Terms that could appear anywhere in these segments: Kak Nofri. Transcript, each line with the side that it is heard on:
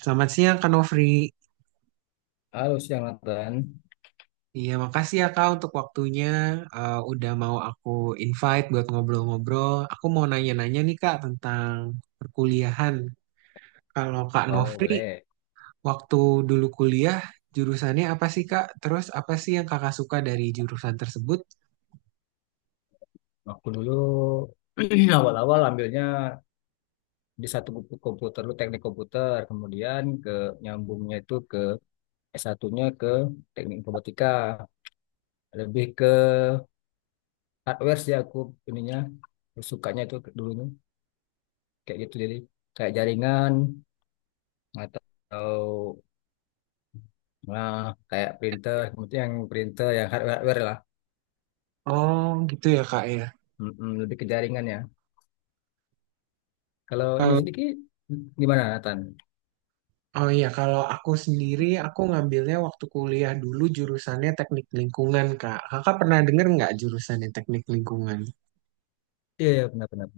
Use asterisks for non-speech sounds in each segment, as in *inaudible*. right: Selamat siang, Kak Nofri.
left: Halo, siang Nathan.
right: Iya, makasih ya, Kak, untuk waktunya. Udah mau aku invite buat ngobrol-ngobrol. Aku mau nanya-nanya nih, Kak, tentang perkuliahan. Kalau Kak
left: Oh,
right: Nofri,
left: boleh.
right: waktu dulu kuliah, jurusannya apa sih, Kak? Terus apa sih yang Kakak suka dari jurusan tersebut?
left: Aku dulu *clears throat* awal-awal ambilnya di satu buku komputer, dulu teknik komputer. Kemudian ke nyambungnya itu ke s S1 ke teknik informatika. Lebih ke hardware sih aku ininya. Sukanya itu dulunya. Kayak gitu jadi. Kayak jaringan atau, nah, kayak printer. Kemudian yang printer, yang hardware-hardware lah.
right: Oh, gitu ya, Kak, ya.
left: Mm-mm, lebih ke jaringan ya. Kalau ini sedikit, gimana Nathan?
right: Oh iya, kalau aku sendiri, aku ngambilnya waktu kuliah dulu jurusannya teknik lingkungan, Kak. Kakak pernah denger nggak jurusannya teknik lingkungan?
left: Iya, iya, benar-benar.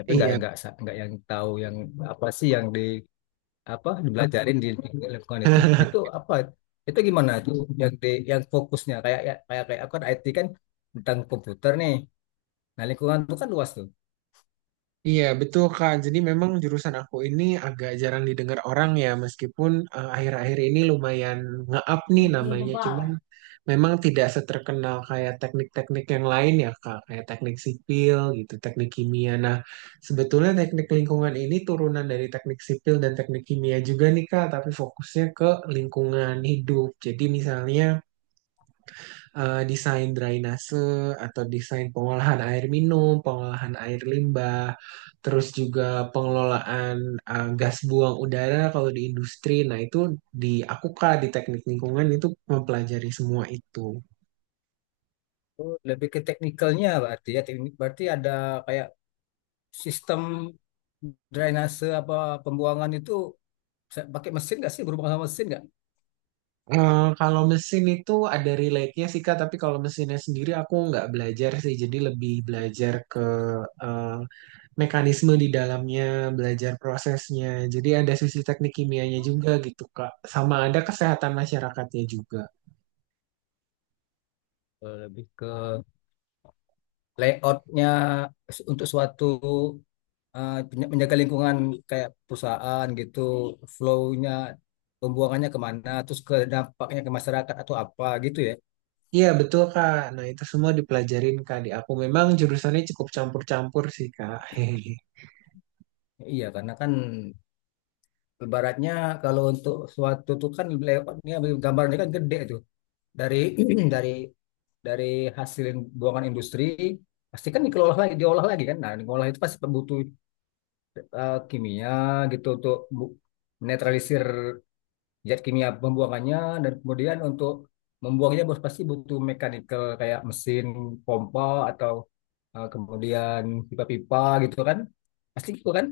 left: Tapi nggak
right: Iya,
left: nggak sa- nggak yang tahu yang apa sih yang di apa dibelajarin di lingkungan itu
right: *laughs*
left: apa, itu gimana tuh yang di yang fokusnya, kayak ya- kayak kayak aku kan IT kan, tentang komputer nih. Nah, lingkungan itu kan luas tuh.
right: iya, betul Kak. Jadi memang jurusan aku ini agak jarang didengar orang ya, meskipun akhir-akhir ini lumayan nge-up nih
left: Masih
right: namanya. Cuman
left: bebal.
right: memang tidak seterkenal kayak teknik-teknik yang lain ya Kak, kayak teknik sipil gitu, teknik kimia. Nah, sebetulnya teknik lingkungan ini turunan dari teknik sipil dan teknik kimia juga nih Kak, tapi fokusnya ke lingkungan hidup. Jadi misalnya desain drainase atau desain pengolahan air minum, pengolahan air limbah, terus juga pengelolaan gas buang udara kalau di industri. Nah, itu di Akuka di teknik lingkungan itu mempelajari semua itu.
left: Oh, lebih ke teknikalnya berarti ya, teknik berarti ada kayak sistem drainase apa pembuangan itu, bisa pakai mesin nggak sih, berhubungan sama mesin nggak?
right: Kalau mesin itu ada relate-nya sih Kak, tapi kalau mesinnya sendiri aku nggak belajar sih, jadi lebih belajar ke eh, mekanisme di dalamnya, belajar prosesnya. Jadi ada sisi teknik kimianya juga gitu, Kak. Sama ada kesehatan masyarakatnya juga.
left: Lebih ke layoutnya untuk suatu, menjaga lingkungan kayak perusahaan gitu, flow-nya, pembuangannya kemana, terus ke dampaknya ke masyarakat atau apa gitu ya.
right: Iya, betul, Kak. Nah, itu semua dipelajarin, Kak, di aku. Memang jurusannya cukup campur-campur sih, Kak. *laughs*
left: Iya, karena kan ibaratnya kalau untuk suatu tuh kan layoutnya, gambarnya kan gede tuh. Dari *clears throat* dari dari hasil buangan industri pasti kan dikelola lagi, diolah lagi kan. Nah, diolah itu pasti butuh, kimia gitu untuk netralisir zat kimia pembuangannya, dan kemudian untuk membuangnya bos pasti butuh mechanical, kayak mesin pompa atau, kemudian pipa-pipa gitu kan, pasti gitu kan.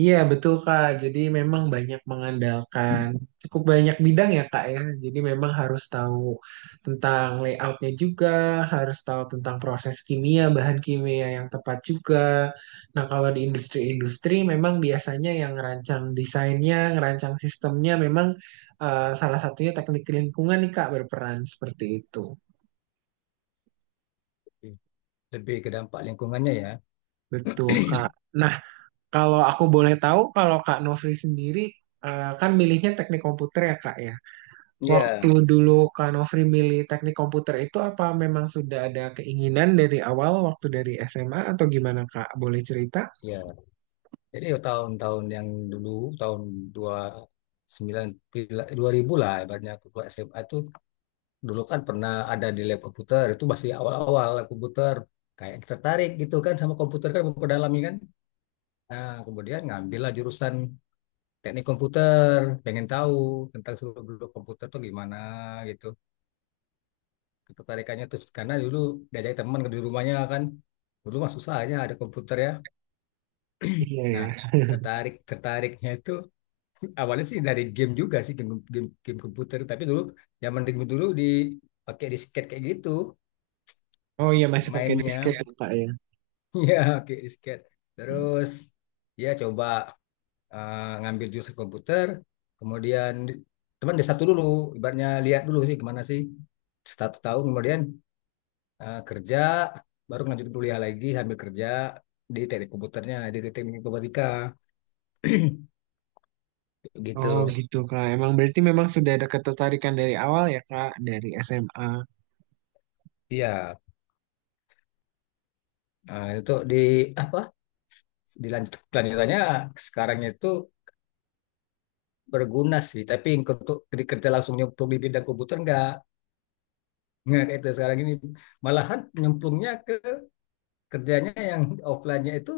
right: Iya betul Kak, jadi memang banyak mengandalkan cukup banyak bidang ya Kak ya. Jadi memang harus tahu tentang layoutnya juga, harus tahu tentang proses kimia, bahan kimia yang tepat juga. Nah kalau di industri-industri memang biasanya yang ngerancang desainnya, ngerancang sistemnya memang salah satunya teknik lingkungan nih Kak berperan seperti itu.
left: Hmm. Lebih ke dampak lingkungannya ya.
right: Betul Kak. Nah kalau aku boleh tahu kalau Kak Nofri sendiri, kan milihnya teknik komputer ya Kak ya. Waktu
left: Iya.
right: dulu Kak Nofri milih teknik komputer itu apa memang sudah ada keinginan dari awal waktu dari SMA atau gimana Kak? Boleh cerita?
left: Ya jadi, ya tahun-tahun yang dulu, tahun dua sembilan dua ribu lah ibaratnya aku keluar SMA itu. Dulu kan pernah ada di lab komputer, itu masih awal-awal lab komputer, kayak tertarik gitu kan sama komputer kan, memperdalami kan. Nah kemudian ngambil lah jurusan teknik komputer, pengen tahu tentang seluruh beluk komputer tuh gimana gitu. Ketertarikannya terus karena dulu diajak teman ke di rumahnya kan. Dulu mah susah aja ada komputer ya.
right: Iya ya.
left: Nah,
right: *laughs*
left: tertarik tertariknya itu, *laughs* awalnya sih dari game juga sih, game game, game komputer. Tapi dulu zaman dulu dulu di pakai disket kayak gitu
right: Oh iya masih pakai
left: mainnya.
right: disket ya
left: *laughs*
right: Kak ya.
left: Ya, pakai disket. Terus ya coba, ngambil jurusan komputer, kemudian teman desa satu dulu, ibaratnya lihat dulu sih kemana sih, satu tahun kemudian, kerja, baru lanjut kuliah lagi sambil kerja di teknik komputernya, di teknik informatika, *clears throat*
right: Oh
left: gitu.
right: gitu Kak. Emang berarti memang sudah ada ketertarikan dari awal ya Kak dari SMA.
left: Iya, itu di apa? Dilanjut kelanjutannya sekarang itu berguna sih, tapi untuk di kerja langsung nyemplung di bidang komputer enggak. Nggak kayak itu sekarang ini, malahan nyemplungnya ke kerjanya yang offline-nya itu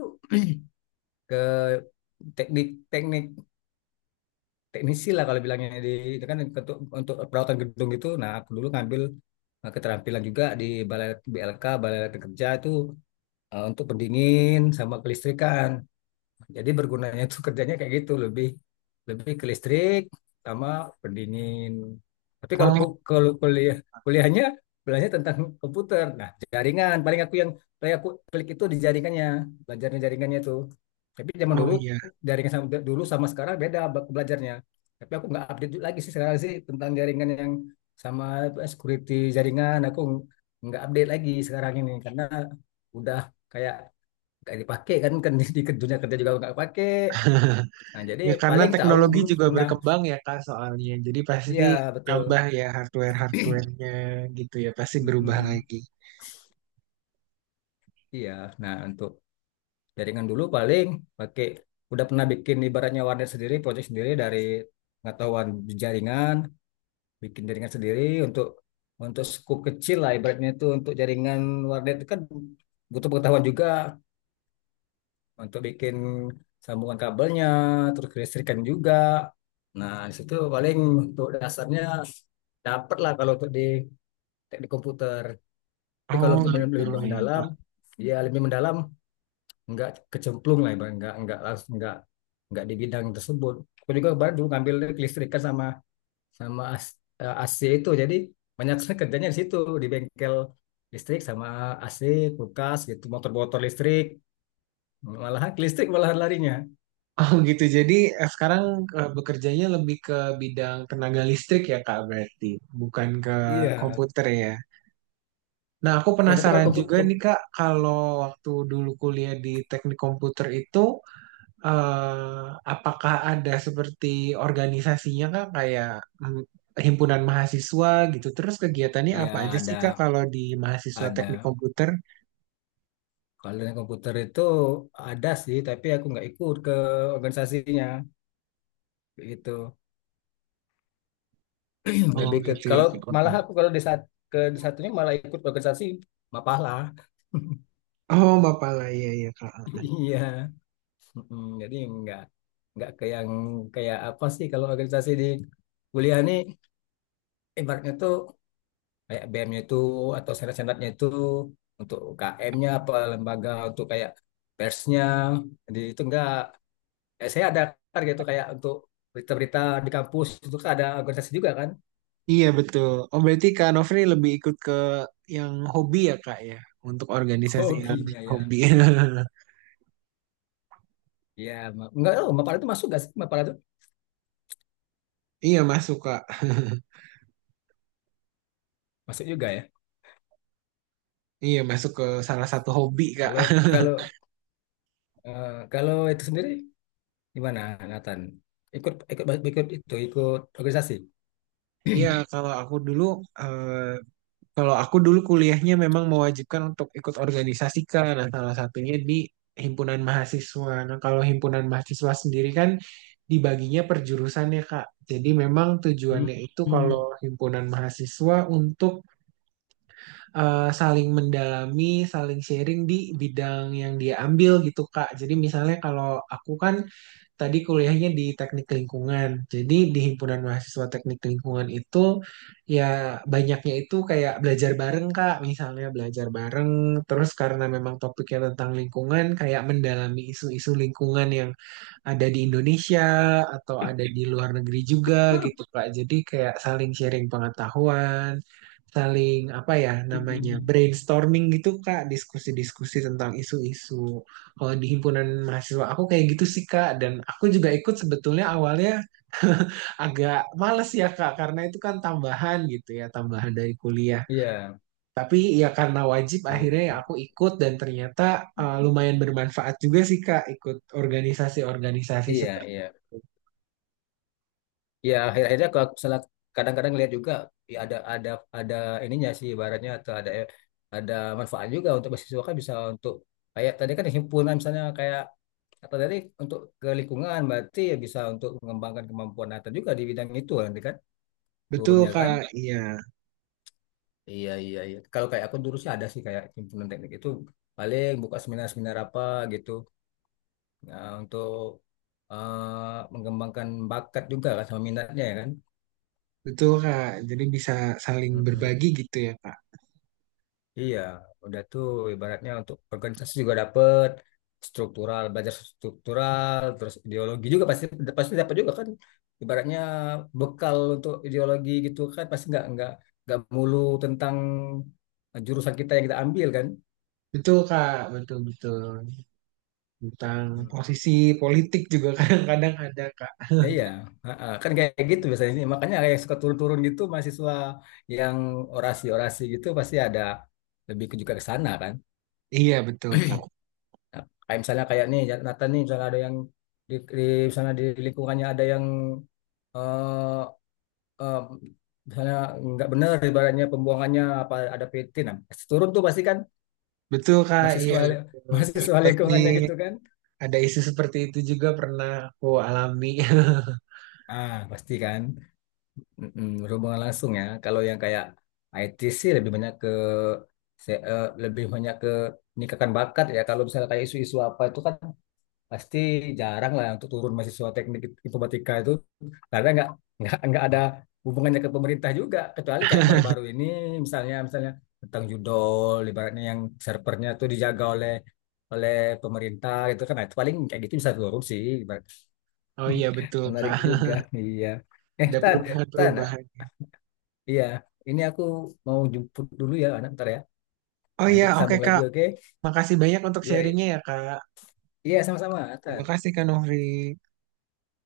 left: ke teknik teknik teknisi lah kalau bilangnya di itu kan, untuk, perawatan gedung itu. Nah aku dulu ngambil, keterampilan juga di balai BLK, balai latihan kerja itu, untuk pendingin sama kelistrikan. Jadi bergunanya itu kerjanya kayak gitu, lebih lebih ke listrik sama pendingin. Tapi kalau ku-
right: Oh,
left: kalau kuliah, kuliahnya belajarnya tentang komputer. Nah, jaringan paling aku yang paling aku klik itu di jaringannya, belajarnya jaringannya itu. Tapi zaman
right: oh
left: dulu
right: iya.
left: jaringan sama dulu sama sekarang beda, belajarnya. Tapi aku nggak update lagi sih sekarang sih tentang jaringan yang sama, security jaringan aku nggak update lagi sekarang ini, karena udah kayak nggak dipakai kan, di dunia kerja juga nggak pakai, nah jadi
right: Ya karena
left: paling tahu
right: teknologi
left: dulu
right: juga
left: pernah.
right: berkembang ya Kak soalnya. Jadi pasti
left: Iya, betul.
right: nambah ya hardware-hardwarenya gitu ya. Pasti berubah
left: Mm-mm.
right: lagi.
left: Iya, nah untuk jaringan dulu paling pakai, udah pernah bikin ibaratnya warnet sendiri, project sendiri dari pengetahuan jaringan, bikin jaringan sendiri untuk, skup kecil lah ibaratnya, itu untuk jaringan warnet itu kan butuh pengetahuan juga untuk bikin sambungan kabelnya, terus kelistrikan juga. Nah, di situ paling untuk dasarnya dapat lah kalau untuk di teknik komputer. Tapi kalau
right: Oh
left: untuk
right: gitu
left: lebih
right: ya
left: mendalam,
right: Kak.
left: ya lebih mendalam, nggak kecemplung lah, ibarat nggak, langsung nggak, di bidang tersebut. Aku juga baru dulu ngambil kelistrikan sama, sama as- AC itu, jadi banyak sekali kerjanya di situ, di bengkel listrik sama AC, kulkas gitu, motor-motor listrik, malahan ke listrik malahan larinya.
right: Oh gitu. Jadi sekarang bekerjanya lebih ke bidang tenaga listrik ya Kak berarti. Bukan ke
left: Iya.
right: komputer ya. Nah aku
left: Ya, tapi kalau
right: penasaran juga
left: komputer,
right: nih Kak. Kalau waktu dulu kuliah di teknik komputer itu, apakah ada seperti organisasinya kak kayak mm, himpunan mahasiswa gitu. Terus kegiatannya
left: ya
right: apa aja sih kak
left: ada,
right: kalau di mahasiswa teknik
left: ada
right: komputer?
left: kalau dengan komputer itu ada sih, tapi aku nggak ikut ke organisasinya gitu. *clears throat*
right: Oh
left: Lebih ke
right: gitu ya.
left: kalau, malah
right: Kak.
left: aku kalau di saat ke di satunya malah ikut organisasi Mapala. *laughs*
right: Oh bapak lah iya iya kak.
left: Iya. Jadi nggak, ke yang kayak apa sih, kalau organisasi di kuliah nih ibaratnya tuh kayak BM-nya itu atau senat-senatnya itu, untuk UKM-nya apa, lembaga untuk kayak persnya. Jadi itu enggak, saya ada target itu kayak untuk berita-berita di kampus, itu kan ada organisasi juga kan.
right: Iya betul. Oh berarti kak Nofri lebih ikut ke yang hobi ya kak ya untuk
left: *laughs*
right: organisasi yang
left: Hobinya ya.
right: hobi. *laughs*
left: Ya enggak, oh, Mapala itu masuk gak sih, Mapala itu
right: Iya masuk kak.
left: masuk juga ya?
right: Iya masuk ke salah satu hobi kak.
left: Kalau, kalau kalau itu sendiri gimana Nathan, ikut, ikut ikut itu ikut organisasi?
right: Iya kalau aku dulu, eh, Kalau aku dulu kuliahnya memang mewajibkan untuk ikut organisasi kan, nah salah satunya di himpunan mahasiswa. Nah kalau himpunan mahasiswa sendiri kan dibaginya per jurusan ya Kak. Jadi memang
left: Hmm.
right: tujuannya itu
left: Hmm.
right: kalau himpunan mahasiswa untuk saling mendalami, saling sharing di bidang yang dia ambil gitu, Kak. Jadi misalnya kalau aku kan tadi kuliahnya di teknik lingkungan. Jadi di himpunan mahasiswa teknik lingkungan itu ya banyaknya itu kayak belajar bareng Kak, misalnya belajar bareng terus karena memang topiknya tentang lingkungan kayak mendalami isu-isu lingkungan yang ada di Indonesia atau ada di luar negeri juga gitu Kak. Jadi kayak saling sharing pengetahuan, saling apa ya namanya brainstorming gitu Kak, diskusi-diskusi tentang isu-isu. Kalau di himpunan mahasiswa aku kayak gitu sih Kak dan aku juga ikut sebetulnya awalnya *laughs* agak males ya Kak karena itu kan tambahan gitu ya, tambahan dari kuliah.
left: Iya,
right: Tapi ya karena wajib
left: iya,
right: akhirnya ya aku ikut dan ternyata lumayan bermanfaat juga sih Kak ikut organisasi-organisasi
left: iya,
right: seperti
left: iya, ya akhir-akhirnya kalau misalnya kadang-kadang lihat juga ya, ada, ada ininya sih ibaratnya, atau ada, ada manfaat juga untuk mahasiswa kan, bisa untuk kayak tadi kan himpunan misalnya kayak, atau tadi untuk ke lingkungan berarti ya bisa untuk mengembangkan kemampuan Nathan juga di bidang itu nanti kan,
right: Betul
left: turunnya kan.
right: Kak, iya.
left: Iya, iya, iya, kalau kayak aku dulu sih ada sih kayak himpunan teknik itu, paling buka seminar-seminar apa gitu. Nah, untuk, mengembangkan bakat juga kan, sama minatnya ya
right: Betul Kak. Jadi bisa saling
left: kan.
right: berbagi gitu ya Kak.
left: Iya, udah tuh ibaratnya untuk organisasi juga dapet struktural, belajar struktural, terus ideologi juga pasti, dapat juga kan. Ibaratnya bekal untuk ideologi gitu kan, pasti nggak, nggak mulu tentang jurusan kita yang kita ambil kan.
right: Betul Kak, betul-betul. Tentang
left: Hmm.
right: posisi politik juga *laughs* kadang-kadang ada Kak. *laughs*
left: Iya, ha-ha. Kan kayak gitu biasanya sih. Makanya kayak suka turun-turun gitu mahasiswa yang orasi-orasi gitu pasti ada, lebih ke juga ke sana kan.
right: Iya betul Kak.
left: Nah, kayak misalnya kayak nih Nathan nih, misalnya ada yang di, misalnya di lingkungannya ada yang, eh eh, misalnya nggak benar ibaratnya pembuangannya apa ada PT, nah pasti turun tuh pasti kan
right: Betul Kak, iya
left: mahasiswa, *laughs*
right: betul.
left: mahasiswa
right: Seperti
left: lingkungannya gitu kan.
right: ada isu seperti itu juga pernah aku alami. *laughs*
left: Ah, pasti kan. Mm-mm, berhubungan langsung ya, kalau yang kayak IT sih lebih banyak ke, lebih banyak ke meningkatkan bakat ya. Kalau misalnya kayak isu-isu apa itu kan pasti jarang lah untuk turun mahasiswa teknik informatika itu, karena nggak, nggak ada hubungannya ke pemerintah juga, kecuali kayak baru-baru ini misalnya, tentang judol ibaratnya yang servernya tuh dijaga oleh, oleh pemerintah gitu kan. Nah, itu paling kayak gitu bisa turun sih ibarat.
right: Oh iya
left: *laughs*
right: betul
left: Menarik
right: Kak.
left: juga. Iya,
right: Ada
left: tan, tan,
right: perubahan-perubahan.
left: iya, ini aku mau jemput dulu ya anak ntar ya,
right: Oh
left: nanti
right: iya, oke
left: sambung lagi,
right: Kak.
left: oke.
right: Makasih banyak untuk
left: Iya, iya,
right: sharingnya ya Kak.
left: iya, sama-sama
right: Terima
left: tan.
right: kasih Kak Nofri.